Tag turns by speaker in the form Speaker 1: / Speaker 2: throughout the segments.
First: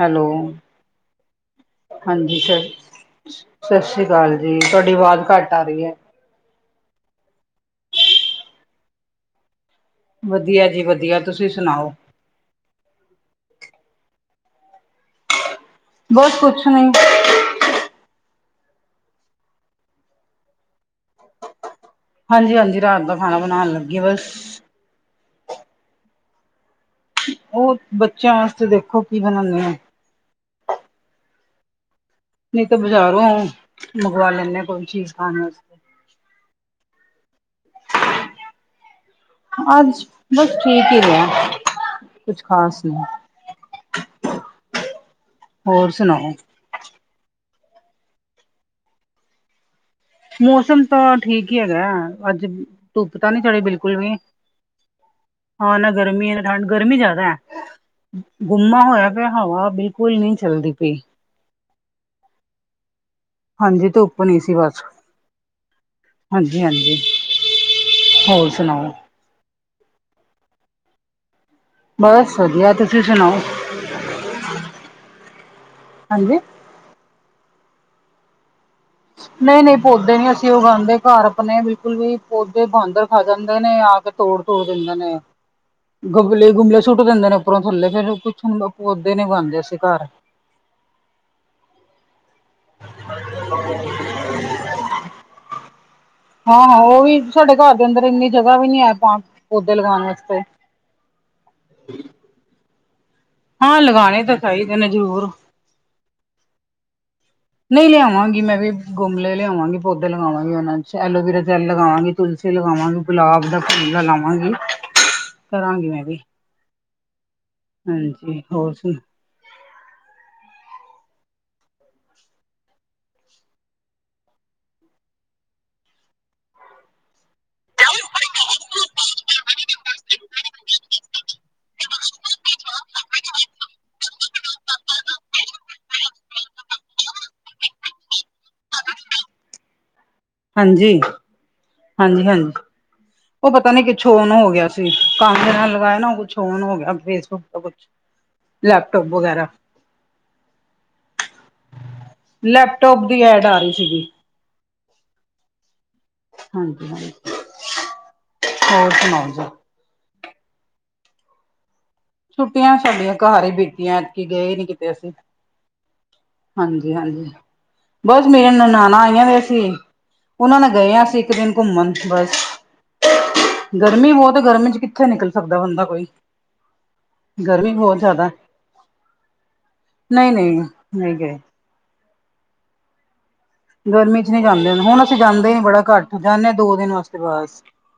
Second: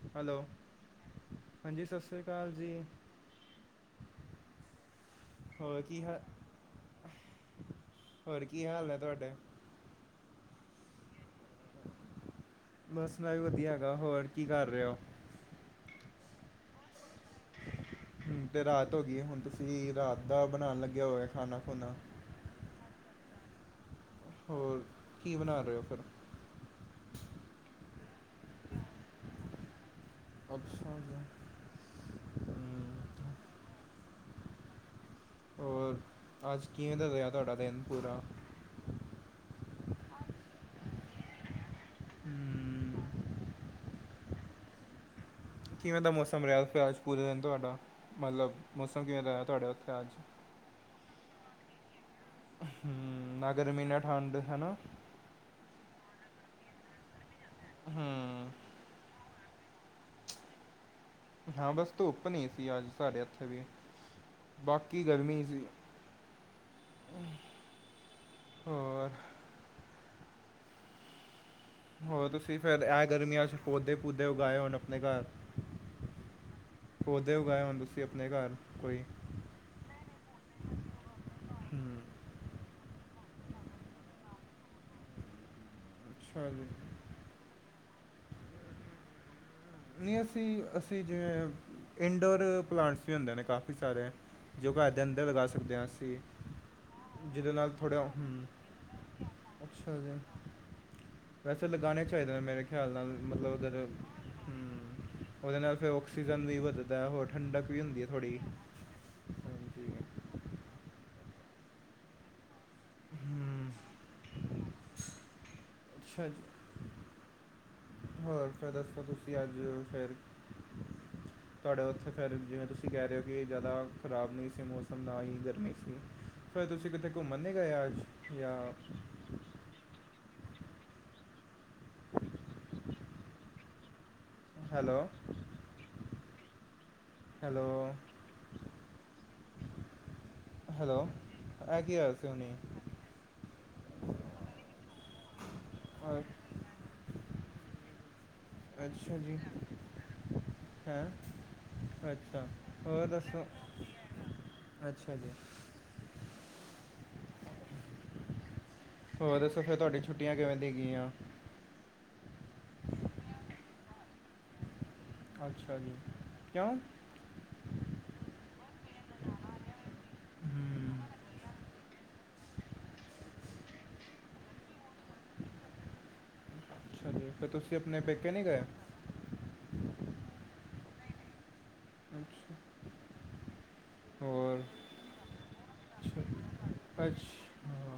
Speaker 1: Hello
Speaker 2: ਹਾਂਜੀ ਸਤਿ ਸ਼੍ਰੀ ਅਕਾਲ ਜੀ।
Speaker 1: ਸਤਿ ਸ਼੍ਰੀ ਅਕਾਲ ਜੀ ਤੁਹਾਡੀ ਆਵਾਜ਼ ਘੱਟ ਆ
Speaker 2: ਹੋਰ
Speaker 1: ਰੀ ਐ।
Speaker 2: ਕੀ ਹਾ ਹੋਰ ਕੀ ਹਾਲ ਹੈ ਤੁਹਡੇ?
Speaker 1: ਵਧੀਆ ਜੀ ਵਧੀਆ ਤੁਸੀਂ ਸੁਣਾਓ?
Speaker 2: ਬਸ ਮੈਂ ਵੀ ਵਧੀਆ ਹੈਗਾ ਹੋਰ ਕੀ ਕਰ ਰੇਓ?
Speaker 1: ਬਸ ਕੁੱਛ ਨਹੀ।
Speaker 2: ਹੁਣ ਤੇ ਰਾਤ ਹੋ ਗਈ ਏ ਹੁਣ ਤੁਸੀਂ ਰਾਤ ਦਾ ਬਣਾਣ ਲੱਗੇ ਹੋਵੇਗੇ ਖਾਣਾ-ਖੁਣਾ।
Speaker 1: ਹਾਂਜੀ-ਹਾਂਜੀ ਰਾਤ ਦਾ ਖਾਣਾ ਬਣਾਣ ਲੱਗੀ ਬਸ।
Speaker 2: ਹੋਰ ਕੀ ਬਣਾਰੇ ਓ ਫਿਰ?
Speaker 1: ਔਰ ਬੱਚਿਆਂ ਵਾਸਤੇ ਦੇਖੋ ਕੀ ਬਣਾਣੀ ਆ।
Speaker 2: ਅੱਛਾ ਜ
Speaker 1: ਨਹੀ ਤਾਂ ਬਜ਼ਾਰੋਂ ਮੰਗਵਾ ਲੈਂਣੇ ਆ ਕੋਈ ਚੀਜ਼ ਖਾਣ ਵਾ
Speaker 2: ਹੋਰ ਅੱਜ ਕਿਵੇ ਦਾ ਰਿਹਾ ਤੁਹਾਡਾ ਦਿਨ ਪੂਰਾ?
Speaker 1: ਅੱਜ ਬਸ ਠੀਕ ਈ ਰਿਹਾ ਕੁਛ ਖ਼ਾਸ ਨੀ।
Speaker 2: ਹੂੰ,
Speaker 1: ਹੋਰ
Speaker 2: ਕਿਵੇਂ ਦਾ
Speaker 1: ਸੁਣਾਓ
Speaker 2: ਮੌਸਮ ਰਿਹਾ ਉੱਥੇ ਅੱਜ ਪੂਰੇ ਦਿਨ ਤੁਹਾਡਾ ਮਤਲਬ ਮੌਸਮ ਕਿਵੇਂ ਦਾ ਰਿਹਾ ਤੁਹਾਡਾ ਉੱਥੇ ਅੱਜ?
Speaker 1: ਮੌਸਮ ਤਾਂ ਠੀਕ ਈ ਹੈਗਾ ਐ ਅੱਜ ਧੁੱਪ ਤਾਂ
Speaker 2: ਹੂੰ,
Speaker 1: ਨੀ
Speaker 2: ਨਾ
Speaker 1: ਚੜੀ
Speaker 2: ਗਰਮੀ
Speaker 1: ਬਿਲਕੁਲ
Speaker 2: ਨਾ
Speaker 1: ਵੀ।
Speaker 2: ਠੰਡ ਹੈ ਨਾ
Speaker 1: ਹਾਂ ਨਾ ਗਰਮੀ ਨਾ ਠੰਡ ਗਰਮੀ ਜ਼ਿਆਦਾ।
Speaker 2: ਹੂੰ।
Speaker 1: ਗੁੰਮਾ ਹੋਇਆ ਪਿਆ ਹਵਾ ਬਿਲਕੁੱਲ ਨੀ ਚੱਲਦੀ ਪੀ।
Speaker 2: ਹਾਂ ਬਸ ਧੁੱਪ ਨੀ ਸੀ ਅੱਜ ਸਾਡੇ ਐੱਥ
Speaker 1: ਹਾਂਜੀ ਧੁੱਪ ਨੀ ਸੀ ਬਸ,
Speaker 2: ਸੀ
Speaker 1: ਹਾਂਜੀ-ਹਾਂਜੀ। ਹੋਰ ਸੁਣਾਓ?
Speaker 2: ਹੋਰ
Speaker 1: ਬਸ
Speaker 2: ਤੁਸੀਂ
Speaker 1: ਵਧੀਆ
Speaker 2: ਫਿਰ ਇਹ
Speaker 1: ਸੁਣਾਓ
Speaker 2: ਗਰਮੀਆਂ ਚ ਪੌਦੇ-ਪੁਦੇ ਉਗਾਏ ਹੋਣ ਆਪਣੇ ਘੱਰ।
Speaker 1: ਹਾਂਜੀ
Speaker 2: ਪੌਦੇ ਉਗਾਏ ਹੋਣ ਤੁਸੀਂ ਆਪਣੇ ਘਰ ਕੋਈ।
Speaker 1: ਨਈ-ਨਈ ਪੌਦੇ ਨੀ ਅਸੀਂ ਉਗਾਂਦੇ ਘਰ ਆਪਣੇ ਬਿਲਕੁੱਲ
Speaker 2: ਹੂੰ
Speaker 1: ਵੀ ਪੌਦੇ ਬਾਂਦਰ ਖਾ ਜਾਂਦੇ ਨੇ ਆ ਕੇ। ਤੋੜ-ਤੂੜ ਦਿੰਦੇ ਨੇ
Speaker 2: ਅੱਛਾ ਜੀ
Speaker 1: ਗਂਮਲੇ-ਗੁੰਮਲੇ ਸੁੱਟ ਦਿੰਦੇ ਨੇ ਉਪਰੋਂ ਥੱਲੇ ਫਿਰ ਕੁੱਛ ਪੌਦੇ ਨੀ ਉਂਗਾਦੇ ਅਸੀ
Speaker 2: ਨਹੀਂ ਅਸੀਂ ਅਸੀਂ ਜਿਵੇਂ ਇਨਡੋਰ ਪਲਾਂਟਸ ਵੀ ਹੁੰਦੇ ਨੇ ਕਾਫੀ ਸਾਰੇ ਜੋ ਘਰ ਦੇ ਅੰਦਰ ਲਗਾ ਸਕਦੇ ਹਾਂ ਅਸੀਂ।
Speaker 1: ਹਾਂ-ਹਾਂ ਉਹ ਵੀ
Speaker 2: ਜਿਹਦੇ
Speaker 1: ਸਾਡੇ
Speaker 2: ਨਾਲ
Speaker 1: ਘਰ ਦੇ ਅੰਦਰ
Speaker 2: ਥੋੜ੍ਹਾ
Speaker 1: ਇੰਨੀ
Speaker 2: ਹੂੰ
Speaker 1: ਜਗ੍ਹਾ ਵੀ ਨੀ ਹੈ ਪਾ ਪੌਦੇ
Speaker 2: ਅੱਛਾ
Speaker 1: ਲਗਾਣ
Speaker 2: ਜੀ
Speaker 1: ਵਾਸਤੇ।
Speaker 2: ਵੈਸੇ ਲਗਾਣੇ ਚਾਹੀਦੇ ਨੇ ਮੇਰੇ ਖਿਆਲ ਨਾਲ ਮਤਲੱਬ
Speaker 1: ਹਾਂ
Speaker 2: ਅਗਰ
Speaker 1: ਲਗਾਉਣੇ ਤਾਂ
Speaker 2: ਹੂੰ
Speaker 1: ਚਾਹੀਦੇ ਨੇ ਜ਼ਰੂਰ
Speaker 2: ਉਹਦੇ ਨਾਲ ਫਿਰ ਔਕਸੀਜਨ ਵੀ ਵੱਧਦਾ ਹੋਰ ਠੰਡਕ ਵੀ ਹੁੰਦੀ ਥੋੜ੍ਹੀ
Speaker 1: ਗਂਮਲੇ ਲਿਆਵਾਂਗੇ
Speaker 2: ਹਾਂਜੀ
Speaker 1: ਪੌਦੇ ਲਗਾਵਾਂਗੇ ਉਹਨਾਂ ਚ ਐਲੋਵਰਾ ਜੈਲ ਲਗਾਵਾਂਗੀ। ਤੁਲਸੀ ਲਗਾਵਾਂਗੀ ਗ਼ੁਲਾਬ ਦਾ ਫੁੱਲ ਲਾਵਾਂਗੀ। ਕਰਾਂਗੀ ਮੈਂ ਵੀ
Speaker 2: ਅੱਛਾ ਜੀ
Speaker 1: ਹਾਂਜੀ
Speaker 2: ਹੋਰ ਫਿਰ
Speaker 1: ਸੁ
Speaker 2: ਦਸੋ ਕੁੱਛ ਹਾਂਜੀ ਅੱਜ ਫਿਰ ਤੁਹਾਡੇ ਉੱਥੇ ਫਿਰ ਜਿਵੇਂ ਤੁਸੀਂ ਕਹਿ ਰਹੇ ਹੋ ਕਿ ਜ਼ਿਆਦਾ ਖ਼ਰਾਬ ਨਹੀਂ ਸੀ ਮੌਸਂਮ ਨਾ ਹੀ ਗਰਮੀਂ ਸੀ। ਫਿਰ ਤੁਸੀਂ ਕਿਤੇੇ ਘੁੰਮਣ ਨਹੀ ਗਏ ਅੱਜ ਜਾਂ। Hello hello.
Speaker 1: ਹਾਂਜੀ,
Speaker 2: ਹੈਲੋ ਇਹ ਕੀ ਹੋਇਆ
Speaker 1: ਹਾਂਜੀ
Speaker 2: ਸੀ
Speaker 1: ਹਾਂਜੀ।
Speaker 2: ਹੁਣੀ
Speaker 1: ਉਹ ਪਤਾ ਨੀ ਕੁੱਛ ਔਨ ਹੋ ਗਿਆ ਸੀ। ਕਂਨ ਨਾਲ ਲਗਾਇਆ ਨਾ ਉਹ ਕੁੱਛ
Speaker 2: ਅ-
Speaker 1: ਔਨ ਹੋ ਗਿਆ। ਫੇਸਬੁੱਕ ਤੋਂ ਕੁੱਛ। ਲੈਪਟੋਪ
Speaker 2: ਅੱਛਾ ਜੀ
Speaker 1: ਵਗੈਰਾ।
Speaker 2: ਹੈਂ ਅੱਛਾ ਹੋਰ
Speaker 1: ਲੈਪਟੋਪ ਦੀ
Speaker 2: ਦੱਸੋ?
Speaker 1: ਐਡ ਆ ਰਹੀ ਸੀਗੀ
Speaker 2: ਅੱਛਾ ਜੀ।
Speaker 1: ਹਾਂਜੀ-ਹਾਂਜੀ।
Speaker 2: ਹੋਰ ਦੱਸੋ ਫਿਰ ਤੁਹਾਡੀ ਛੁੱਟੀਆਂ ਕਿਵੇਂ ਦੀ ਗਈਆਂ?
Speaker 1: ਛੁੱਟੀਆਂ ਸਾਡੀਆਂ ਘਰ ਹੀ ਬੀਤੀਆਂ ਐਤਕੀ ਗਏ ਹੀ ਨੀ ਕਿਤੇ ਅਸੀਂ।
Speaker 2: ਅੱਛਾ ਜੀ ਕਿਉਂ
Speaker 1: ਹਾਂਜੀ ਹਾਂਜੀ, ਬੱਸ ਮੇਰੀਆਂ ਨਣਾਣਾ ਆਈਆਂ ਹੋਈਆਂ ਸੀ। ਉਹਨਾਂ ਨਾਲ ਗਏ ਆ
Speaker 2: ਹਮ,
Speaker 1: ਅਸੀ ਇੱਕ ਦਿਨ ਘੁੰਮਣ ਬਸ। ਗਰਮੀਂ ਬਹੁਤ ਗਰਮੀਂ ਚ ਕਿੱਥੇ ਨਿਕਲ ਸਕਦਾ ਬੰਦਾ ਕੋਈ।
Speaker 2: ਅੱਛਾ ਜੀ ਫਿਰ
Speaker 1: ਗਰਮੀਂ
Speaker 2: ਤੁਸੀਂ
Speaker 1: ਬਹੁਤ
Speaker 2: ਆਪਣੇ
Speaker 1: ਜ਼ਿਆਦਾ
Speaker 2: ਪੇਕੇ ਨਹੀਂ ਗਏ
Speaker 1: ਨਹੀਂ, ਨਹੀਂ, ਨਹੀਂ ਗਏ।
Speaker 2: ਅੱਛਾ
Speaker 1: ਗਰਮੀਂ ਚ ਨਹੀਂ
Speaker 2: ਹੋਰ
Speaker 1: ਜਾਂਦੇ ਹੁਣ ਅਸੀਂ ਜਾਂਦੇ ਹੀ ਨਹੀਂ ਬੜਾ ਘੱਟ
Speaker 2: ਅੱਛਾ
Speaker 1: ਜਾਂਦੇ ਹਾਂ ਦੋ ਦਿਨ ਵਾਸਤੇ ਬੱਸ।
Speaker 2: ਅੱਛਾ ਹਾਂ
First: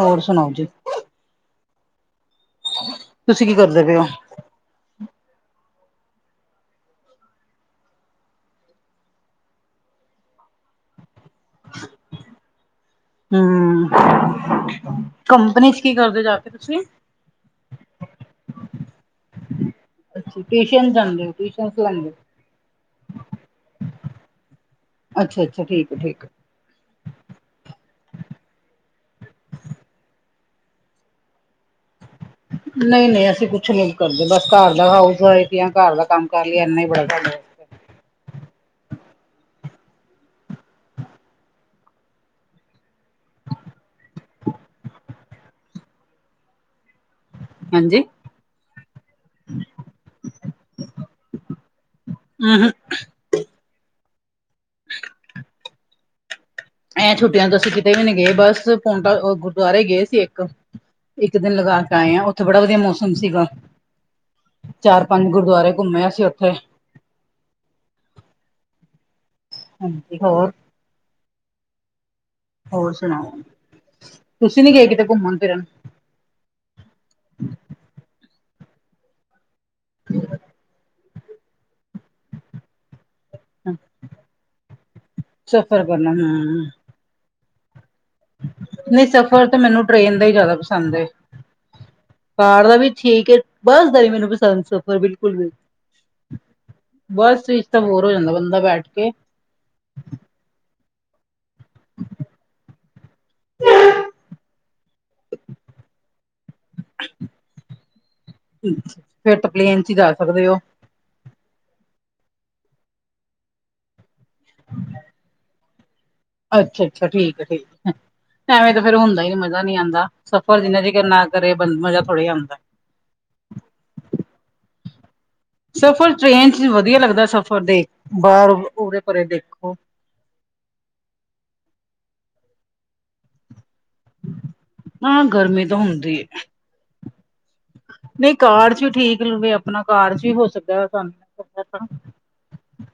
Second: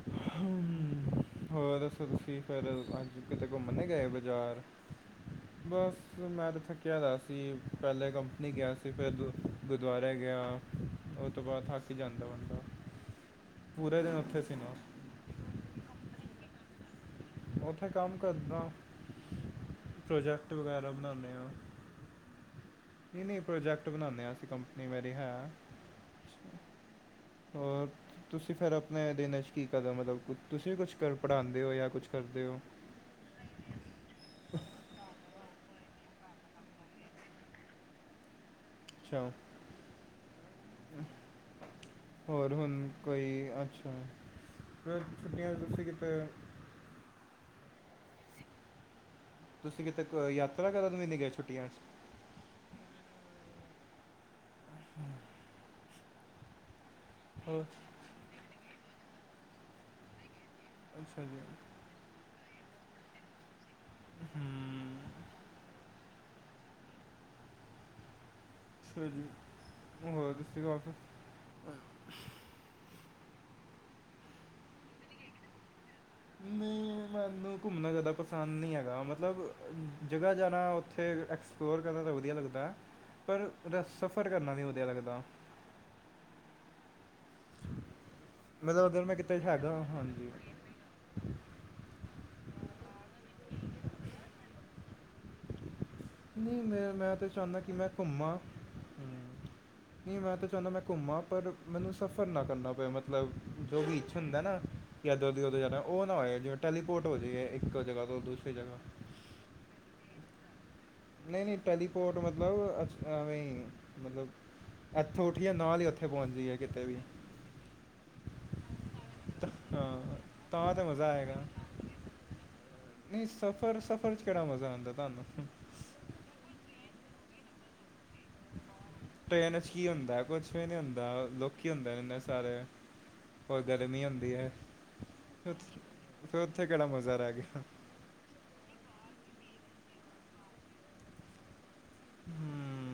Speaker 1: ਹੋਰ ਸੁਣਾਓ ਜੀ
Speaker 2: ਹਮ ਹੋਰ ਦੱਸੋ ਤੁਸੀਂ ਫਿਰ ਅੱਜ ਕਿਤੇ ਘੁੰਮਣ ਗਏ ਬਾਜ਼ਾਰ।
Speaker 1: ਹਮ [unintelligible]
Speaker 2: ਬਸ ਮੈਂ ਤਾਂ ਥੱਕਿਆ ਪਿਆ ਸੀ ਪਹਿਲੇ ਕੰਪਨੀ ਗਿਆ ਸੀ ਫਿਰ ਗੁਰੂਦੁਆਰੇ ਗਿਆ। ਉਹ ਤੋਂ ਬਾਅਦ ਥੱਕ ਜਾਂਦਾ ਬੰਦਾ
Speaker 1: ਹਮ
Speaker 2: ਪੂਰੇ ਦਿਨ ਉਥੇ ਸੀ ਨਾ।
Speaker 1: ਕੰਪਨੀ ਚ ਕੀ ਕਰਦੇ ਜਾ ਕੇ ਤੁਸੀਂ।
Speaker 2: ਉੱਥੇ ਕੰਮ ਕਰਦਾ ਪ੍ਰੋਜੈਕਟ ਵਗੈਰਾ ਬਣਾਉਦੇ ਹਾਂ।
Speaker 1: ਲੈ ਲਓ।
Speaker 2: ਨਹੀਂ ਨਹੀਂ ਪ੍ਰੋਜੈਕਟ ਬਣਾਦੇ ਹਾਂ ਅਸੀਂ ਕੰਪਨੀ। ਮੇਰੀ ਹੈ
Speaker 1: ਅੱਛਾ, ਅੱਛਾ, ਠੀਕ, ਠੀਕ।
Speaker 2: ਹੋਰ? ਤੁਸੀਂ ਫਿਰ ਆਪਣੇ ਦਿਨ ' ਚ ਕੀ ਕਰਦੇ ਹੋ ਮਤਲੱਬ ਤੁਸੀਂ ਵੀ ਕੁੱਛ ਕਰਦੇ ਪੜ੍ਹਾਉਦੇ ਹੋ ਜਾਂ ਕੁੱਛ ਕਰਦੇ ਹੋ।
Speaker 1: ਨਹੀਂ ਨਹੀਂ ਅਸੀਂ ਕੁਛ ਨੀ ਕਰਦੇ ਬਸ ਘਰ ਦਾ ਹਾਊਸ ਵਾਈਫ ਹੀ ਆ ਘਰ ਦਾ ਕੰਮ ਕਰ ਲਈਏ ਇੰਨਾ ਹੀ ਬੜਾ ਸਾਨੂੰ।
Speaker 2: ਅੱਛਾ।
Speaker 1: [unintelligible]
Speaker 2: ਹੋਰ ਹੁਣ ਕੋਈ ਅੱਛਾ ਫਿਰ ਛੁੱਟੀਆਂ ਤੁਸੀਂ ਕਿਥੇ?
Speaker 1: ਹਾਂਜੀ?
Speaker 2: ਤੁਸੀਂ ਕਿਤੇ ਕੋਈ ਯਾਤਰਾ ਕਰਨ ਵੀ ਨਹੀਂ ਗਏ ਛੁੱਟੀਆਂ 'ਚ?
Speaker 1: ਅੰਹ।
Speaker 2: [unintelligible]
Speaker 1: ਐ ਛੁੱਟੀਆਂ ਤੋਂ
Speaker 2: ਹੋਰ
Speaker 1: ਅਸੀਂ ਕਿਤੇ ਵੀ ਨੀ ਗਏ ਬੱਸ ਪਾਉਂਟਾ ਗੁਰੂਦੁਆਰੇ ਗਏ ਸੀ ਇੱਕ।
Speaker 2: ਅੱਛਾ
Speaker 1: ਇੱਕ
Speaker 2: ਜੀ।
Speaker 1: ਦਿਨ ਲਗਾ ਕੇ ਆਏ ਆ ਉੱਥੇ ਬੜਾ ਵਧੀਆ ਮੌਸਮ ਸੀਗਾ।
Speaker 2: ਹਮ
Speaker 1: ਚਾਰ ਪੰਜ ਗੁਰੂਦੁਆਰੇ ਘੁੰਮੇ ਅਸੀਂ ਉੱਥੇ।
Speaker 2: ਹਮ
Speaker 1: ਹਾਂਜੀ ਹੋਰ? ਹੋਰ ਸੁਣਾਓ, ਤੁਸੀਂ ਨਹੀ ਗਏ ਕਿਤੇ ਘੁੰਮਣ ਫਿਰਨ?
Speaker 2: ਨਹੀਂ ਮੈਨੂੰ ਘੁੰਮਣਾ ਜ਼ਿਆਦਾ ਪਸੰਦ ਨਹੀਂ ਹੈਗਾ। ਮਤਲਬ ਜਗ੍ਹਾ ਜਾਣਾ। ਫਿਰ ਐਕਸਪਲੋਰ ਕਰਨਾ ਤਾਂ ਵਧੀਆ ਲੱਗਦਾ। ਪਰ ਰ ਸਫ਼ਰ ਕਰਨਾ ਨਹੀਂ ਵਧੀਆ ਲੱਗਦਾ।
Speaker 1: ਸਫ਼ਰ ਕਰਨਾ ਹੂੰ
Speaker 2: [unintelligible] ਅਗਰ
Speaker 1: ਨਹੀਂ
Speaker 2: ਮੈਂ ਕਿਤੇ
Speaker 1: ਸਫ਼ਰ ਤਾਂ
Speaker 2: ਹੈਗਾ
Speaker 1: ਮੈਨੂੰ ਟ੍ਰੇਨ ਦਾ
Speaker 2: ਹਾਂਜੀ
Speaker 1: ਹੀ ਜ਼ਿਆਦਾ ਪਸੰਦ। ਪਸੰਦ ਏ ਕਾਰ ਦਾ ਵੀ ਠੀਕ ਹੈ। ਬਸ ਦਾ ਨਹੀਂ ਮੈਨੂੰ ਪਸੰਦ ਸਫ਼ਰ ਬਿਲਕੁਲ।
Speaker 2: ਨਹੀਂ ਮੈਂ ਮੈਂ ਤਾਂ
Speaker 1: ਬੱਸ
Speaker 2: ਚਾਹੁੰਦਾ
Speaker 1: ਵਿੱਚ
Speaker 2: ਕਿ
Speaker 1: ਤਾਂ
Speaker 2: ਮੈਂ
Speaker 1: ਬੋਰ ਹੋ ਜਾਂਦਾ
Speaker 2: ਘੁੰਮਾ
Speaker 1: ਬੰਦਾ ਬੈਠ ਕੇ
Speaker 2: ਹਮ ਨਹੀਂ ਮੈਂ ਤਾਂ ਚਾਹੁੰਦਾ ਮੈਂ। ਘੁੰਮਾਂ ਪਰ ਮੈਨੂੰ ਸਫ਼ਰ ਨਾ ਕਰਨਾ ਪਏ ਮਤਲਬ ਜੋ ਵਿੱਚ ਹੁੰਦਾ ਨਾ ਕਿ ਇੱਧਰ ਦੀ ਉਧਰ ਜਾਣਾ ਉਹ ਨਾ ਹੋਏ ਜਿਵੇਂ ਟੈਲੀਪੋਰਟ ਹੋ ਜਾਈਏ ਇੱਕ ਜਗ੍ਹਾ ਤੋਂ ਦੁਸ
Speaker 1: ਫਿਰ ਤਾਂ ਪਲੇਨ ਚ ਈ ਜਾ ਸਕਦੇ ਹੋ।
Speaker 2: ਨਹੀਂ ਨਹੀਂ ਟੈਲੀਪੋਰਟ ਮਤਲਬ ਅ ਐਵੇਂ ਮਤਲਬ ਇੱਥੋਂ ਉੱਠੀਏ ਨਾਲ ਹੀ ਉੱਥੇ ਪਹੁੰਚ ਜਾਈਏ ਕਿਤੇ
Speaker 1: ਅੱਛਾ
Speaker 2: ਵੀ
Speaker 1: ਅੱਛਾ, ਠੀਕ ਹੈ ਠੀਕ ਹੈ। ਐਵੇਂ ਤਾਂ ਫੇਰ ਹੁੰਦਾ ਹੀ ਨੀ ਮਜ਼ਾ ਨੀ ਆਉਂਦਾ
Speaker 2: ਹਾਂ
Speaker 1: ਸਫ਼ਰ
Speaker 2: ਤਾਂ
Speaker 1: ਜਿੰਨਾ
Speaker 2: ਤਾਂ
Speaker 1: ਤੀਕਰ
Speaker 2: ਮਜ਼ਾ
Speaker 1: ਨਾ
Speaker 2: ਆਏਗਾ
Speaker 1: ਕਰੇ ਬ ਮਜ਼ਾ ਥੋੜੀ ਆਉਂਦਾ।
Speaker 2: ਨਹੀਂ ਸਫ਼ਰ ਸਫ਼ਰ ਚ ਕਿਹੜਾ ਮਜ਼ਾ ਆਉਂਦਾ ਤੁਹਾਨੂੰ।
Speaker 1: ਸਫ਼ਰ ਟ੍ਰੇਨ ਚ ਵਧੀਆ ਲੱਗਦਾ ਸਫ਼ਰ ਦੇ ਬਾਹਰ ਉਰੇ ਪਰੇ
Speaker 2: ਟ੍ਰੇਨ 'ਚ
Speaker 1: ਦੇਖੋ।
Speaker 2: ਕੀ ਹੁੰਦਾ ਕੁੱਝ। ਕੁੱਛ ਨੀ ਹੁੰਦਾ ਲੋਕੀ ਹੁੰਦੇ ਰਹਿੰਦੇ ਸਾਰੇ ਹੋਰ ਗਰਮੀ ਹੁੰਦੀ ਹੈ
Speaker 1: ਹਾਂ
Speaker 2: ਫ
Speaker 1: ਗਰਮੀ ਤਾਂ ਹੁੰਦੀ
Speaker 2: ਫਿਰ
Speaker 1: ਹੈ
Speaker 2: ਉੱਥੇ ਕਿਹੜਾ ਮਜ਼ਾ ਰਹਿ ਗਿਆ।
Speaker 1: ਨਹੀਂ ਕਾਰ ਚ ਵੀ ਠੀਕ ਲਵੇ ਆਪਣਾ ਕਾਰ ਚ ਵੀ ਹੋ ਸਕਦਾ ਸਾਨੂੰ
Speaker 2: ਹੂੰ।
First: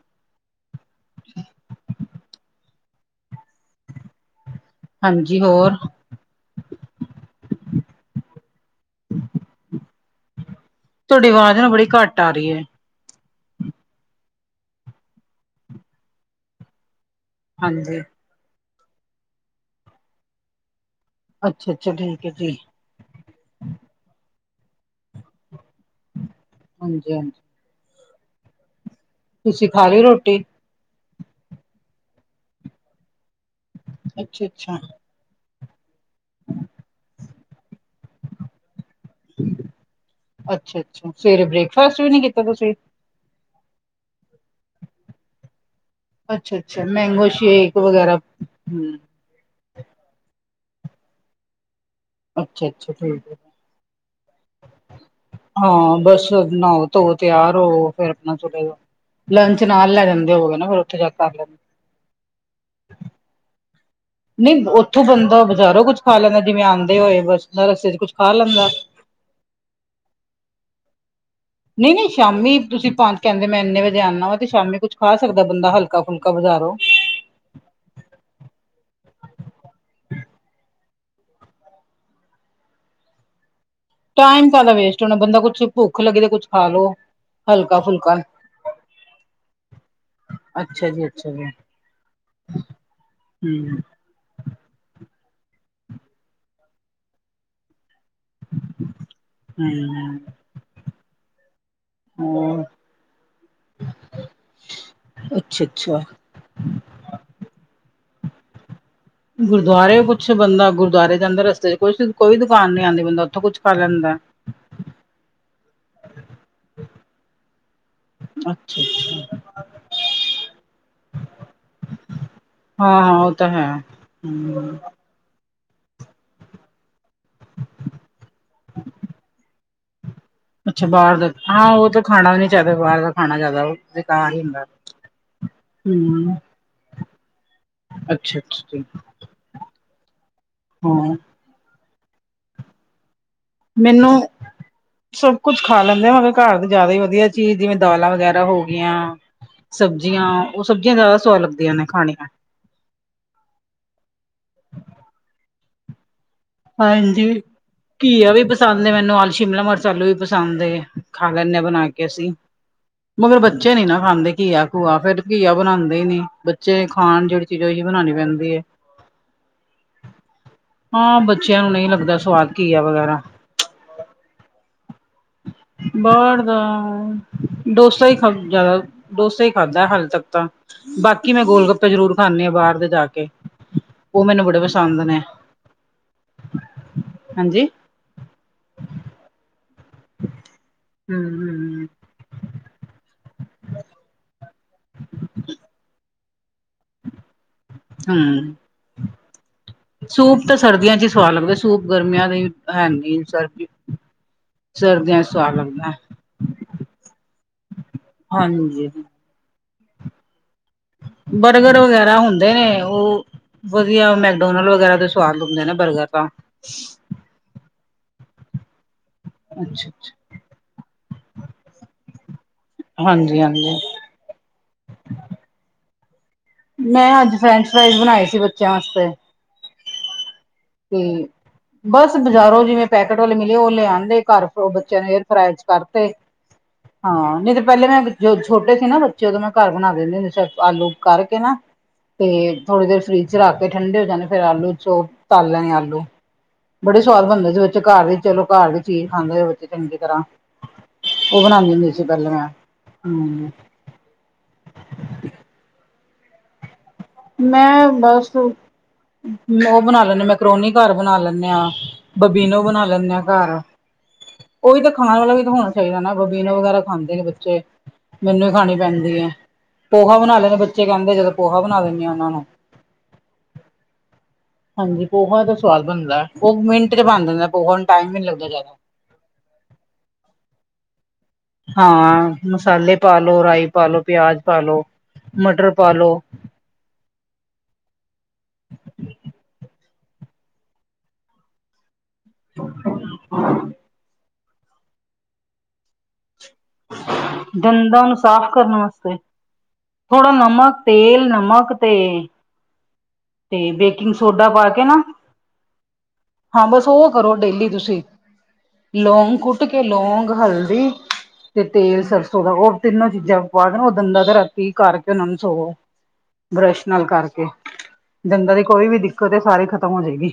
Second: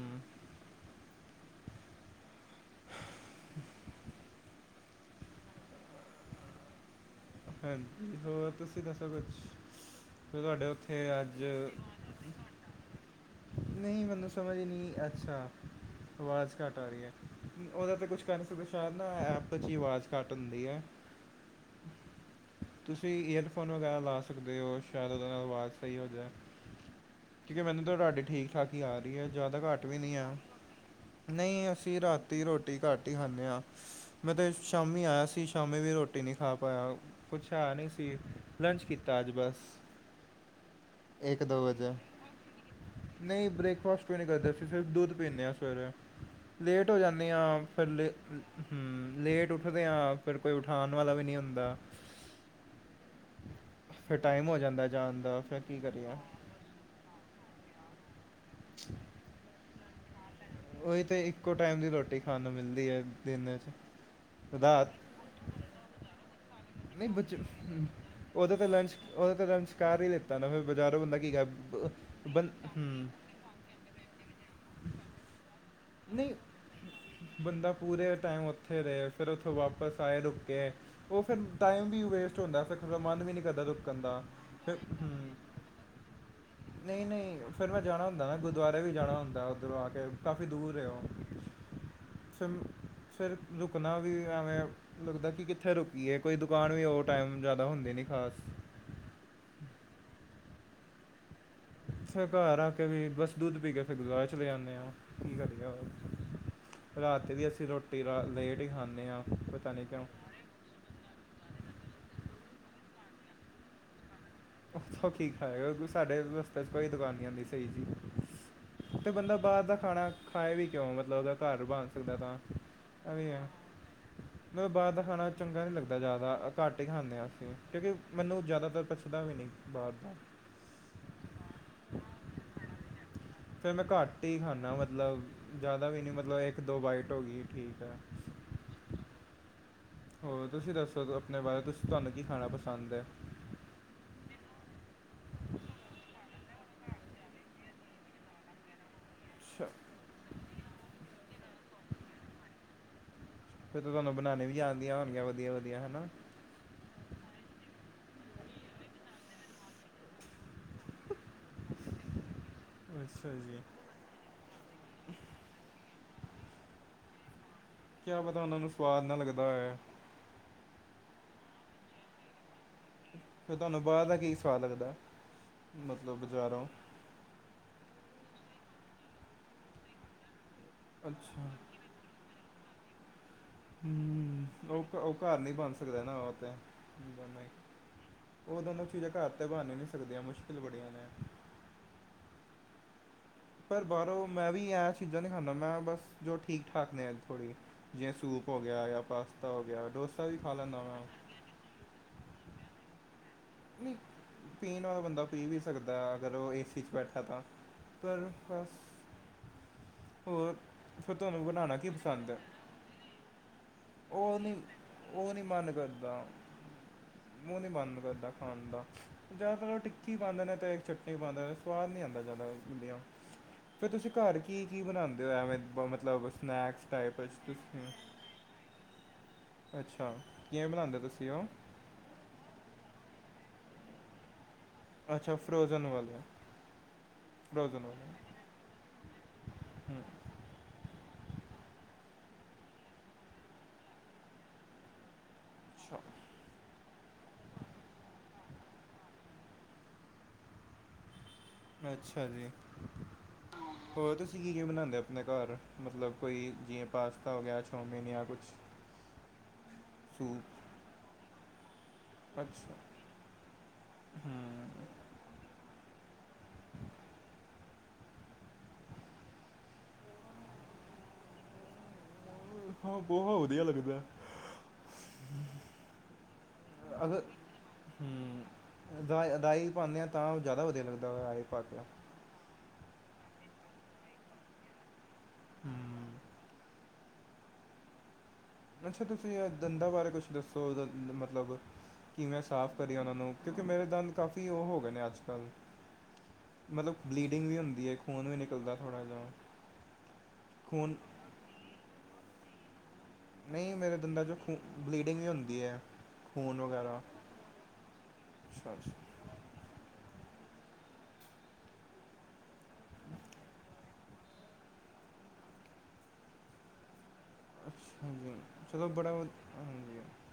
Speaker 1: ਹਾਂਜੀ, ਹੋਰ?
Speaker 2: ਹਾਂਜੀ ਹੋਰ ਤੁਸੀਂ ਦੱਸੋ ਕੁਛ, ਫ ਤੁਹਾਡੇ ਉੱਥੇ ਉੱਥੇ
Speaker 1: ਤੁਹਾਡੀ ਆਵਾਜ਼ ਨਾ
Speaker 2: ਅੱਜ
Speaker 1: ਬੜੀ ਘੱਟ ਆ ਰਹੀ ਹੈ
Speaker 2: ਨਹੀਂ ਮਤਲਬ ਸਮਝ ਨਹੀਂ ਅੱਛਾ ਆਵਾਜ਼ ਘੱਟ ਆ ਰਹੀ ਹੈ। ਉਹਦਾ
Speaker 1: ਹਾਂਜੀ
Speaker 2: ਤੇ ਕੁਛ ਕਰ ਨੀ ਸਕਦੇ ਸ਼ਾਇਦ ਨਾ ਐਪ ਚ ਹੀ ਆਵਾਜ਼ ਘੱਟ ਹੁੰਦੀ ਹੈ।
Speaker 1: ਅੱਛਾ ਅੱਛਾ, ਠੀਕ ਹੈ ਜੀ।
Speaker 2: ਤੁਸੀਂ ਈਅਰਫੋਨ ਵਗੈਰਾ ਲਾ ਸਕਦੇ ਹੋ ਸ਼ਾਇਦ ਉਹਦੇ ਨਾਲ ਆਵਾਜ਼ ਸਹੀ ਹੋ ਜਾਵੇ।
Speaker 1: ਹਾਂਜੀ-ਹਾਂਜੀ।
Speaker 2: ਕਿਉਂਕਿ ਮੈਨੂੰ ਤਾਂ ਤੁਹਾਡੀ ਠੀਕ ਠਾਕ ਹੀ ਆ ਰਹੀ ਹੈ ਜ਼ਿਆਦਾ
Speaker 1: ਤੁਸੀਂ
Speaker 2: ਘੱਟ
Speaker 1: ਖਾ
Speaker 2: ਵੀ
Speaker 1: ਲਈ
Speaker 2: ਨਹੀਂ ਆ।
Speaker 1: ਰੋਟੀ
Speaker 2: ਨਹੀਂ ਅਸੀਂ ਰਾਤੀ ਰੋਟੀ ਘੱਟ ਹੀ ਖਾਂਦੇ ਹਾਂ ਮੈਂ
Speaker 1: ਅੱਛਾ
Speaker 2: ਤਾਂ
Speaker 1: ਅੱਛਾ
Speaker 2: ਸ਼ਾਮੀ ਆਇਆ ਸੀ ਸ਼ਾਮੀ ਵੀ ਰੋਟੀ ਨਹੀਂ ਖਾ ਪਾਇਆ ਕੁਛ ਹੈ ਨਹੀਂ ਸੀ ਲੰਚ ਕੀਤਾ ਅੱਜ ਬਸ।
Speaker 1: ਅੱਛਾ ਅੱਛਾ
Speaker 2: ਇੱਕ
Speaker 1: ਸਵੇਰੇ
Speaker 2: ਦੋ ਵਜੇ
Speaker 1: ਬ੍ਰੇਕਫਾਸਟ ਵੀ ਨੀ ਕੀਤਾ ਤੁਸੀਂ?
Speaker 2: ਨਹੀਂ ਬ੍ਰੇਕਫਾਸਟ ਵੀ ਨਹੀਂ ਕਰਦੇ ਅਸੀਂ ਸਿਰਫ ਦੁੱਧ ਪੀਂਦੇ ਹਾਂ ਸਵੇਰੇ।
Speaker 1: ਅੱਛਾ ਅੱਛਾ
Speaker 2: ਲੇਟ ਹੋ
Speaker 1: ਮੈਂਗੋ
Speaker 2: ਜਾਂਦੇ ਹਾਂ
Speaker 1: ਸ਼ੇਕ
Speaker 2: ਫਿਰ ਲ
Speaker 1: ਵਗੈਰਾ ਹੂੰ
Speaker 2: ਹਮ ਲੇਟ ਉ ਉੱਠਦੇ ਹਾਂ ਫਿਰ ਕੋਈ ਉਠਾਉਣ ਵਾਲਾ ਵੀ ਨਹੀਂ ਹੁੰਦਾ।
Speaker 1: ਅੱਛਾ ਅੱਛਾ, ਠੀਕ ਹੈ।
Speaker 2: ਫਿਰ ਟਾਈਮ ਹੋ ਜਾਂਦਾ ਹੈ ਜਾਣ ਦਾ ਫਿਰ ਕੀ ਕਰੀਏ
Speaker 1: ਨ੍ਹਾਓ ਧੋ ਤਿਆਰ ਹੋ ਫੇਰ ਆਪਣਾ ਚਲੇ ਜਾ ਲੰਚ ਨਾਲ ਲੈ ਜਾਂਦੇ ਹੋਗੇ ਨਾ ਫਿਰ ਉੱਥੇ
Speaker 2: ਉਹੀ
Speaker 1: ਜਾ
Speaker 2: ਤੇ
Speaker 1: ਕਰ
Speaker 2: ਇੱਕੋ
Speaker 1: ਲੈਂਦੇ
Speaker 2: ਟਾਈਮ ਦੀ ਰੋਟੀ ਖਾਣ ਨੂੰ ਮਿਲਦੀ ਹੈ ਦਿਨ ਚ।
Speaker 1: ਨਹੀਂ
Speaker 2: ਸਧ
Speaker 1: ਉੱਥੋਂ ਬੰਦਾ ਬਜ਼ਾਰੋਂ ਕੁੱਝ ਖਾ ਲੈਂਦਾ ਜਿਵੇਂ ਆਉਂਦੇ
Speaker 2: ਨਹੀਂ
Speaker 1: ਹੋਏ
Speaker 2: ਬੱਚੇ
Speaker 1: ਬਸ ਰਸਤੇ ਚ ਕੁੱਛ ਖਾ
Speaker 2: ਉਹਦੇ
Speaker 1: ਲੈਂਦਾ
Speaker 2: ਤੇ ਲੰਚ ਉਹਦੇ ਤੇ ਲੰਚ। [unintelligible] ਕਰ ਹੀ ਲਿੱਤਾ ਨਾ ਫਿਰ ਬਾਜ਼ਾਰੋਂ ਬੰਦਾ ਕੀ ਕਰ
Speaker 1: ਨਹੀਂ ਨਹੀਂ
Speaker 2: ਬੰ
Speaker 1: ਸ਼ਾਮੀ ਤੁਸੀਂ
Speaker 2: ਹੂੰ,
Speaker 1: ਪੰਜ ਕਹਿੰਦੇ ਮੈਂ ਇਨੇ ਵਜੇ ਆਨਾ ਵਾਂ ਤੇ ਸ਼ਾਮੀ ਕੁੱਛ ਖਾ ਸਕਦਾ ਬੰਦਾ ਹਲਕਾ ਫੁਲਕਾ
Speaker 2: ਨਹੀਂ
Speaker 1: ਬਜ਼ਾਰੋ।
Speaker 2: ਬੰਦਾ ਪੂਰੇ ਟਾਈਮ ਉੱਥੇ ਰਹੇ, ਫਿਰ ਉੱਥੋਂ ਵਾਪਸ ਆਏ, ਰੁਕੇ। ਉਹ ਫਿਰ ਟਾਈਮ ਵੀ ਵੇਸਟ ਹੁੰਦਾ ਫਿਰ ਖ ਮਨ ਵੀ ਨਹੀਂ ਕਰਦਾ ਰੁਕਣ ਦਾ
Speaker 1: ਟਾਈਮ
Speaker 2: ਫ
Speaker 1: ਕਾਹਦਾ ਵੇਸਟ
Speaker 2: ਹੂੰ
Speaker 1: ਹੋਣਾ ਬੰਦਾ ਕੁੱਛ ਭੁੱਖ ਲੱਗੇ ਤੇ ਕੁੱਛ ਖਾ ਲੋ
Speaker 2: ਨਹੀਂ ਨਹੀਂ, ਫਿਰ
Speaker 1: ਹਲਕਾ
Speaker 2: ਮੈਂ ਜਾਣਾ
Speaker 1: ਫੁਲਕਾ
Speaker 2: ਹੁੰਦਾ ਨਾ ਗੁਰਦੁਆਰੇ ਵੀ ਜਾਣਾ ਹੁੰਦਾ ਉਧਰੋਂ ਆ ਕੇ ਕਾਫੀ ਦੂਰ ਏ
Speaker 1: ਅੱਛਾ
Speaker 2: ਉਹ
Speaker 1: ਜੀ ਅੱਛਾ ਜੀ
Speaker 2: ਫਿਰ ਫਿਰ
Speaker 1: ਹੂੰ
Speaker 2: ਰੁਕਨਾ ਵੀ ਐਵੇਂ ਲੱਗਦਾ, ਕਿ ਕਿੱਥੇ ਰੁਕੀਏ ਕੋਈ ਦੁਕਾਨ ਵੀ ਉਹ ਔ ਟਾਈਮ ਜਿਆਦਾ ਹੁੰਦੇ ਨੀ ਖਾਸ।
Speaker 1: ਹੂੰ।
Speaker 2: ਫਿਰ ਘਰ
Speaker 1: ਹੋਰ
Speaker 2: ਆ ਕੇ ਵੀ ਬਸ ਦੁੱਧ ਪੀ ਕੇ ਫਿਰ ਗੁਰਦੁਆਰੇ ਚਲੇ ਜਾਂਦੇ ਹਾਂ, ਕੀ
Speaker 1: ਅੱਛਾ
Speaker 2: ਕਰੀਏ
Speaker 1: ਅੱਛਾ
Speaker 2: ਹੋਰ ਰਾਤ ਦੀ ਅਸੀਂ ਰੋਟੀ ਰ ਲੇਟ ਹੀ ਖਾਂਦੇ ਹਾਂ। ਪਤਾ ਨਹੀਂ
Speaker 1: ਗੁਰਦੁਆਰੇ
Speaker 2: ਕਿਉਂ
Speaker 1: ਕੁੱਛ ਬੰਦਾ ਗੁਰਦੁਆਰੇ ਜਾਂਦੇ ਰਸਤੇ ਚ ਕੁਛ ਕੋਈ ਦੁਕਾਨ ਨੀ ਆਉਂਦੀ ਬੰਦਾ ਉੱਥੋਂ ਕੁਛ ਖਾ ਲੈਂਦਾ।
Speaker 2: ਓਥੋਂ ਕੀ ਖਾਏਗਾ, ਸਾਡੇ ਰਸਤੇ ਚ ਕੋਈ ਦੁਕਾਨ ਨਹੀਂ ਆਉਂਦੀ ਸਹੀ ਜੀ।
Speaker 1: ਅੱਛਾ
Speaker 2: ਤੇ
Speaker 1: ਅੱਛਾ
Speaker 2: ਬੰਦਾ ਬਾਹਰ ਦਾ ਖਾਣਾ ਖਾਏ ਵੀ ਕਿਉਂ? ਮਤਲਬ, ਉਹਦਾ ਘਰ ਬਣ ਸਕਦਾ ਤਾਂ
Speaker 1: ਹਾਂ ਹਾਂ ਉਹ ਤਾਂ ਹੈ।
Speaker 2: ਮੈਂ
Speaker 1: ਹੂੰ।
Speaker 2: ਬਾਹਰ ਦਾ ਖਾਣਾ ਚੰਗਾ ਨਹੀਂ ਲੱਗਦਾ ਜ਼ਿਆਦਾ ਘੱਟ ਹੀ ਖਾਂਦੇ ਹਾਂ ਅਸੀਂ ਕਿਉਂਕਿ ਮੈਨੂੰ ਜ਼ਿਆਦਾਤਰ ਪਚਦਾ ਵੀ ਨਹੀਂ ਬਾਹਰ ਦਾ।
Speaker 1: ਅੱਛਾ ਬਾਹਰ ਦਾ। ਹਾਂ ਉਹ ਤਾਂ ਖਾਣਾ ਵੀ ਨੀ ਚਾਹੀਦਾ ਬਾਹਰ ਦਾ। ਖਾਣਾ ਜ਼ਿਆਦਾ
Speaker 2: ਫੇਰ ਮੈਂ ਘੱਟ
Speaker 1: ਬੇਕਾਰ
Speaker 2: ਹੀ
Speaker 1: ਹੁੰਦਾ।
Speaker 2: ਖਾਂਨਾ, ਮਤਲਬ ਜਿਆਦਾ ਵੀ ਨੀ
Speaker 1: ਹੂੰ
Speaker 2: ਮਤਲਬ ਇੱਕ ਦੋ ਬਾਈਟ ਹੋ ਗਈ ਠੀਕ ਐ।
Speaker 1: ਅੱਛਾ, ਅੱਛਾ। [inaudible]
Speaker 2: ਹੋਰ ਤੁਸੀਂ ਦੱਸੋ
Speaker 1: ਹਾਂ
Speaker 2: ਆਪਣੇ ਬਾਰੇ ਤੁਸੀ ਤੁਹਾਨੂੰ ਕੀ ਖਾਣਾ ਪਸੰਦ ਹੈ?
Speaker 1: ਮੈਨੂੰ ਸਭ ਕੁਝ ਖਾ ਲੈਂਦੇ ਆ ਮਗਰ ਘਰ ਦੇ ਜ਼ਿਆਦਾ ਹੀ ਵਧੀਆ ਚੀਜ਼ ਜਿਵੇਂ ਦਾਲਾਂ ਵਗੈਰਾ ਹੋ ਗਈਆਂ।
Speaker 2: [inaudible]
Speaker 1: ਸਬਜ਼ੀਆਂ ਉਹ ਸਬਜ਼ੀਆਂ ਜ਼ਿਆਦਾ ਸਵਾਦ ਲੱਗਦੀਆਂ ਨੇ ਖਾਣ
Speaker 2: ਫੇਰ ਤਾਂ ਤੁਹਾਨੂੰ ਬਣਾਉਣੇ ਵੀ ਆਦੀਆਂ ਹੋਣਗੀਆਂ ਵਧੀਆ ਵਧੀਆ ਹਨਾ?
Speaker 1: ਹਾਂਜੀ, ਘੀਆ ਵੀ ਪਸੰਦ ਐ ਮੈਨੂੰ ਆ ਸ਼ਿਮਲਾ ਮਰਚ ਆਲੂ ਵੀ ਪਸੰਦ। ਖਾ ਲੈਂਦੇ ਆ ਬਣਾ ਕੇ ਅਸੀਂ
Speaker 2: ਅੱਛਾ
Speaker 1: ਮਗਰ
Speaker 2: ਜੀ
Speaker 1: ਬੱਚੇ ਨੀ ਨਾ ਖਾਂਦੇ। ਘੀਆ-ਘੂਆ ਫੇਰ ਘੀਆ ਬਣਾਦੇ ਈ ਨੀ, ਬੱਚੇ ਖਾਣ ਜਿਹੜੀ ਚੀਜ਼ ਹੀ ਬਣਾਉਣੀ
Speaker 2: ਕਿਆ ਪਤਾ
Speaker 1: ਪੈਂਦੀ
Speaker 2: ਉਹਨਾਂ
Speaker 1: ਐ।
Speaker 2: ਨੂੰ ਸਵਾਦ ਨਾ ਲੱਗਦਾ ਹੋਏ
Speaker 1: ਹਾਂ ਬੱਚਿਆਂ ਨੂੰ ਨਈ ਲੱਗਦਾ ਸਵਾਦ ਕੀਆ ਵਗੈਰਾ।
Speaker 2: ਫਿਰ ਤੁਹਾਨੂੰ ਬਾਅਰ ਦਾ ਕੀ ਸਵਾਦ ਲੱਗਦਾ? ਮਤਲਬ
Speaker 1: ਬਾੜ ਦਾ
Speaker 2: ਬਜ਼ਾਰੋਂ
Speaker 1: ਡੋਸਾ ਹੀ ਖਾ ਜਿਆਦਾ ਡੋਸਾ ਹੀ ਖਾਧਾ ਹਾਲੇ ਤੱਕ ਤਾਂ ਬਾਕੀ
Speaker 2: ਅੱਛਾ
Speaker 1: ਮੈਂ ਗੋਲ-ਗੱਪਾ ਜ਼ਰੂਰ ਖਾਂਦੇ ਆ ਬਾਹਰ ਦੇ ਜਾ ਕੇ ਉਹ ਮੈਨੂੰ
Speaker 2: ਹੂੰ
Speaker 1: ਬੜੇ
Speaker 2: ਉਹ
Speaker 1: ਪਸੰਦ
Speaker 2: ਉਹ
Speaker 1: ਨੇ
Speaker 2: ਘਰ ਨੀ ਬਣ ਸਕਦਾ ਨਾ ਉਹ ਤੇ
Speaker 1: ਹਾਂਜੀ।
Speaker 2: ਉਹ ਦੋਨੋ ਚੀਜ਼ਾਂ ਘਰ ਤੇ ਬਣ ਹੀ ਨੀ ਸਕਦੀਆਂ, ਮੁਸ਼ਕਿਲ ਬੜੀਆਂ ਨੇ
Speaker 1: [unintelligible]
Speaker 2: ਪਰ ਬਾਹਰੋਂ ਮੈਂ ਵੀ ਇਹ ਚੀਜ਼ਾਂ ਨਹੀਂ ਖਾਂਦਾ ਮੈਂ ਬਸ ਜੋ ਠੀਕ-ਠਾਕ ਨੇ ਅ ਥੋੜ੍ਹੀ। ਜਿਵੇ ਸੂਪ
Speaker 1: ਹੂੰ
Speaker 2: ਹੋ ਗਿਆ ਜਾਂ ਪਾਸਤਾ ਹੋ ਗਿਆ ਡੋਸਾ ਵੀ
Speaker 1: ਸੂਪ
Speaker 2: ਖਾ
Speaker 1: ਤਾਂ
Speaker 2: ਲੈਂਦਾ
Speaker 1: ਸਰਦੀਆਂ
Speaker 2: ਮੈਂ
Speaker 1: ਚ ਹੀ ਸਵਾਦ ਲੱਗਦਾ ਸੂਪ ਗਰਮੀਆਂ ਦੇ ਹੈ ਨਹੀਂ ਸਰ
Speaker 2: ਨਹੀਂ ਪੀਣ ਵਾਲਾ ਬੰਦਾ ਪੀ ਵੀ
Speaker 1: ਲੱਗਦਾ
Speaker 2: ਸਕਦਾ, ਅਗਰ ਉਹ ਏਸੀ 'ਚ ਬੈਠਾ ਤਾਂ। [unintelligible]
Speaker 1: ਹਾਂਜੀ।
Speaker 2: ਬਣਾਉਣਾ
Speaker 1: ਬਰਗਰ
Speaker 2: ਕੀ
Speaker 1: ਵਗੈਰਾ
Speaker 2: ਪਸੰਦ ਹੈ
Speaker 1: ਹੁੰਦੇ ਨੇ ਉਹ ਵਧੀਆ
Speaker 2: ਉਹ ਨਹੀਂ
Speaker 1: ਮੈਕਡੋਨਲ ਵਗੈਰਾ ਦੇ
Speaker 2: ਉਹ
Speaker 1: ਸਵਾਦ
Speaker 2: ਨਹੀਂ
Speaker 1: ਹੁੰਦੇ
Speaker 2: ਮਨ
Speaker 1: ਨੇ ਬਰਗਰ
Speaker 2: ਕਰਦਾ
Speaker 1: ਤਾ।
Speaker 2: ਮੂੰਹ ਨੀ ਬੰਦ ਕਰਦਾ ਖਾਨ ਦਾ, ਜ਼ਿਆਦਾਤਰ ਓ
Speaker 1: ਅੱਛਾ ਅੱਛਾ
Speaker 2: ਟਿੱਕੀ ਪਾਦੇਂ ਨੇ ਤੇ ਚਟਨੀ ਪਾਦਾ ਸਵਾਦ ਨਈ ਆਦਾ ਜਾ਼ਦਾ ਵਧਆ
Speaker 1: ਹਾਂਜੀ ਹਾਂਜੀ
Speaker 2: ਫਿਰ ਤੁਸੀਂ ਘਰ ਕੀ-ਕੀ ਬਣਾਦੇ ਓ ਐਵੇਂ ਮਤਲਬ? ਸਨੈਕਸ
Speaker 1: ਮੈਂ
Speaker 2: ਟਾਈਪ ਅਚ
Speaker 1: ਅੱਜ
Speaker 2: ਤੁ
Speaker 1: ਫਰੈਂਚ
Speaker 2: ਸੀ
Speaker 1: ਫਰਾਈਜ਼ ਬਣਾਏ ਸੀ ਬੱਚਿਆਂ ਵਾਸਤੇ
Speaker 2: ਅੱਛਾ, ਕਿਵੇ ਬਣਾਦੇ
Speaker 1: ਤੇ
Speaker 2: ਤੁਸੀਂ ਓ
Speaker 1: ਬਸ ਬਾਜ਼ਾਰੋਂ ਜਿਵੇਂ ਪੈਕੇਟ ਵਾਲੇ ਮਿਲੇ ਉਹ ਲਿਆ ਆਦੇ ਘਰ ਫ ਬੱਚਿਆਂ ਨੂੰ
Speaker 2: ਅੱਛਾ
Speaker 1: ਫਰਾਈ
Speaker 2: ਫਰੋਜ਼ਨ
Speaker 1: ਕਰਤੇ।
Speaker 2: ਵਾਲੇ
Speaker 1: ਹਾਂ ਨਈ ਤੇ
Speaker 2: ਫਰੋਜ਼ਨ
Speaker 1: ਪਹਿਲੇ ਮੈਂ
Speaker 2: ਵਾਲੇ
Speaker 1: ਜ ਛੋਟੇ ਸੀ ਨਾ ਬੱਚੇ ਉਦੋਂ ਮੈਂ ਘਰ ਬਣਾ
Speaker 2: ਹੂੰ
Speaker 1: ਦਿੰਦੇ ਹੁੰਦੇ ਸਿਰਫ ਆਲੂ ਕਰਕੇ ਨਾ ਤੇ ਥੋੜ੍ਹੀ ਦੇਰ ਫਰਿਜ ਚ ਰੱਖ ਕੇ ਠੰਡੇ ਹੋ ਜਾਣੇ ਫਰ ਆਲੂ ਚੋ ਤਲ ਲੈਣੇ
Speaker 2: ਅੱਛਾ
Speaker 1: ਆਲੂ, ਬੜੇ ਸਵਾਦ ਬਣਦੇ ਸੀ ਬੱਚੇ ਘਰ ਦੀ ਚਲੋ ਘਰ ਦੀ ਚੀਜ਼ ਖਾਂਦੇ ਸੀ ਬੱਚੇ ਚੰਗੀ ਤਰ੍ਹਾਂ। ਓ ਬਣਾਦੀ ਹੁੰਦੀ ਸੀ
Speaker 2: ਅੱਛਾ
Speaker 1: ਪਹਿਲਾਂ ਮੈਂ
Speaker 2: ਜੀ।
Speaker 1: ਹੂੰ,
Speaker 2: ਹੋਰ ਤੁਸੀਂ ਕੀ-ਕੀ ਬਣਾਦੇ ਓ ਆਪਣੇ ਘਰ ਮਤਲਬ ਕੋਈ ਜਿਵੇਂ ਪਾਸ
Speaker 1: ਮੈਂ ਬਸ ਓ ਬਣਾ ਲੈ ਮੈਂ
Speaker 2: ਸੂਪ
Speaker 1: ਕਰੋਨੀ ਘਰ ਬਨਾ ਲੈਨੇ ਆ, ਬਬੀਨੋ
Speaker 2: ਅੱਛਾ
Speaker 1: ਬਣਾ ਲੈਂਨੇ ਆ ਘਰ।
Speaker 2: ਹੂੰ
Speaker 1: ਓਈ ਵੀ ਤਾਂ ਖਾਨ ਵਾਲਾ ਵੀ ਤਾਂ ਹੋਣਾ ਚਾਈਦਾ ਨਾ ਬਬੀਨਾ ਵਗੈਰਾ ਖਾਂਦੇ ਨੇ ਬੱਚੇ। ਮੈਨੂੰ ਹੀ ਖਾਣੀ ਪੈਂਦੀ ਐ। ਪੋਹਾ ਬਨਾ ਲੈਂਨੇ ਬੱਚੇ ਕਹਿੰਦੇ ਜਦੋਂ ਪੋਹਾ ਬਨਾ ਦਿੰਦੇ ਆ ਉਹਨਾਂ ਨੂੰ
Speaker 2: ਹਾਂ, ਬਹੁਤ ਵਧੀਆ ਲੱਗਦਾ।
Speaker 1: ਹਾਂਜੀ ਪੋਹਾ ਦਾ ਸਵਾਦ ਬਣਦਾ ਉਹ ਮਿੰਟ ਤੇ ਬਣ ਜਾਂਦਾ ਪੋਹਾ ਨੂੰ ਟਾਈਮ ਈ ਨੀ ਲੱਗਦਾ ਜ਼ਿਆਦਾ।
Speaker 2: ਅਦਾ ਅਦਾਈ ਪਾਉਂਦੇ ਆ ਤਾਂ ਜ਼ਿਆਦਾ ਵਧੀਆ ਲੱਗਦਾ ਪਾ ਕੇ
Speaker 1: ਹਾਂ ਮਸਾਲੇ ਪਾ ਲ ਲੋ, ਰਾਈ ਪਾ, ਲੋ ਪਿਆਜ਼ ਪਾ ਲੋ, ਮਟਰ ਪਾ ਲੋ।
Speaker 2: ਅੱਛਾ ਤੁਸੀਂ ਇਹ ਦੰਦਾਂ ਬਾਰੇ ਕੁਛ ਦੱਸੋ ਉਹਦਾ ਮਤਲਬ ਕਿਵੇਂ ਸਾਫ਼ ਕਰੀ ਉਹਨਾਂ ਨੂੰ, ਕਿਉਂਕਿ ਮੇਰੇ ਦਨ ਕਾਫੀ ਉਹ ਹੋ ਗਏ ਨੇ ਅੱਜ ਕੱਲ੍ਹ ਮਤਲਬ ਬਲੀਡਿੰਗ ਵੀ ਹੁੰਦੀ ਐ,
Speaker 1: ਦੰਦਾਂ ਨੂੰ
Speaker 2: ਖੂਨ ਵੀ
Speaker 1: ਸਾਫ਼ ਕਰਨ
Speaker 2: ਨਿਕਲਦਾ ਥੋੜ੍ਹਾ
Speaker 1: ਵਾਸਤੇ
Speaker 2: ਜਿਹਾ
Speaker 1: ਥੋੜਾ ਨਮਕ,
Speaker 2: ਖੂਨ
Speaker 1: ਤੇਲ, ਨਮਕ ਤੇ ਤੇ
Speaker 2: ਨਹੀਂ ਮੇਰੇ
Speaker 1: ਬੇਕਿੰਗ
Speaker 2: ਦੰਦਾਂ 'ਚੋਂ
Speaker 1: ਸੋਡਾ
Speaker 2: ਖੂਨ
Speaker 1: ਪਾ ਕੇ ਨਾਂ
Speaker 2: ਬਲੀਡਿੰਗ ਵੀ ਹੁੰਦੀ ਹੈ ਖੂਨ
Speaker 1: ਹਾਂ ਬਸ
Speaker 2: ਵਗੈਰਾ
Speaker 1: ਉਹ ਕਰੋ ਡੇਲੀ ਤੁਸੀਂ,
Speaker 2: ਅੱਛਾ ਅੱਛਾ
Speaker 1: ਲੋਂਗ ਕੁਟ ਕੁੱਟ ਕੇ ਲੋਂਂਗ ਹਲਦੀ ਤੇ ਤੇਲ ਸਰਸੋਂ ਦਾ ਉਹ ਤਿੰਨੋਂ ਚੀਜ਼ਾਂ ਪਾ ਦੇ ਉਹ ਦੰਦਾ ਤੇ ਰਾਤੀਂ ਕਰਕੇ ਉਹਨਾਂ ਨੂੰ ਸੋਵੋ। ਬਰੱਸ਼ ਨਾਲ ਕਰਕੇ,
Speaker 2: ਅੱਛਾ ਜੀ
Speaker 1: ਦੰਦਾਂ ਦੀ ਕੋਈ
Speaker 2: ਚਲੋ
Speaker 1: ਵੀ
Speaker 2: ਬੜਾ ਵ
Speaker 1: ਦਿੱਕਤ ਐ ਸਾਰੀ ਖਤਮ ਹੋ
Speaker 2: ਹਾਂਜੀ
Speaker 1: ਜਾਏਗੀ।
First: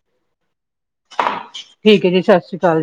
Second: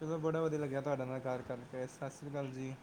Speaker 2: ਚਲੋ ਬੜਾ ਵਧੀਆ ਲੱਗਿਆ ਤੁਹਾਡੇ ਨਾਲ ਗੱਲ ਕਰਕੇ। ਸਤਿ ਸ਼੍ਰੀ ਅਕਾਲ ਜੀ।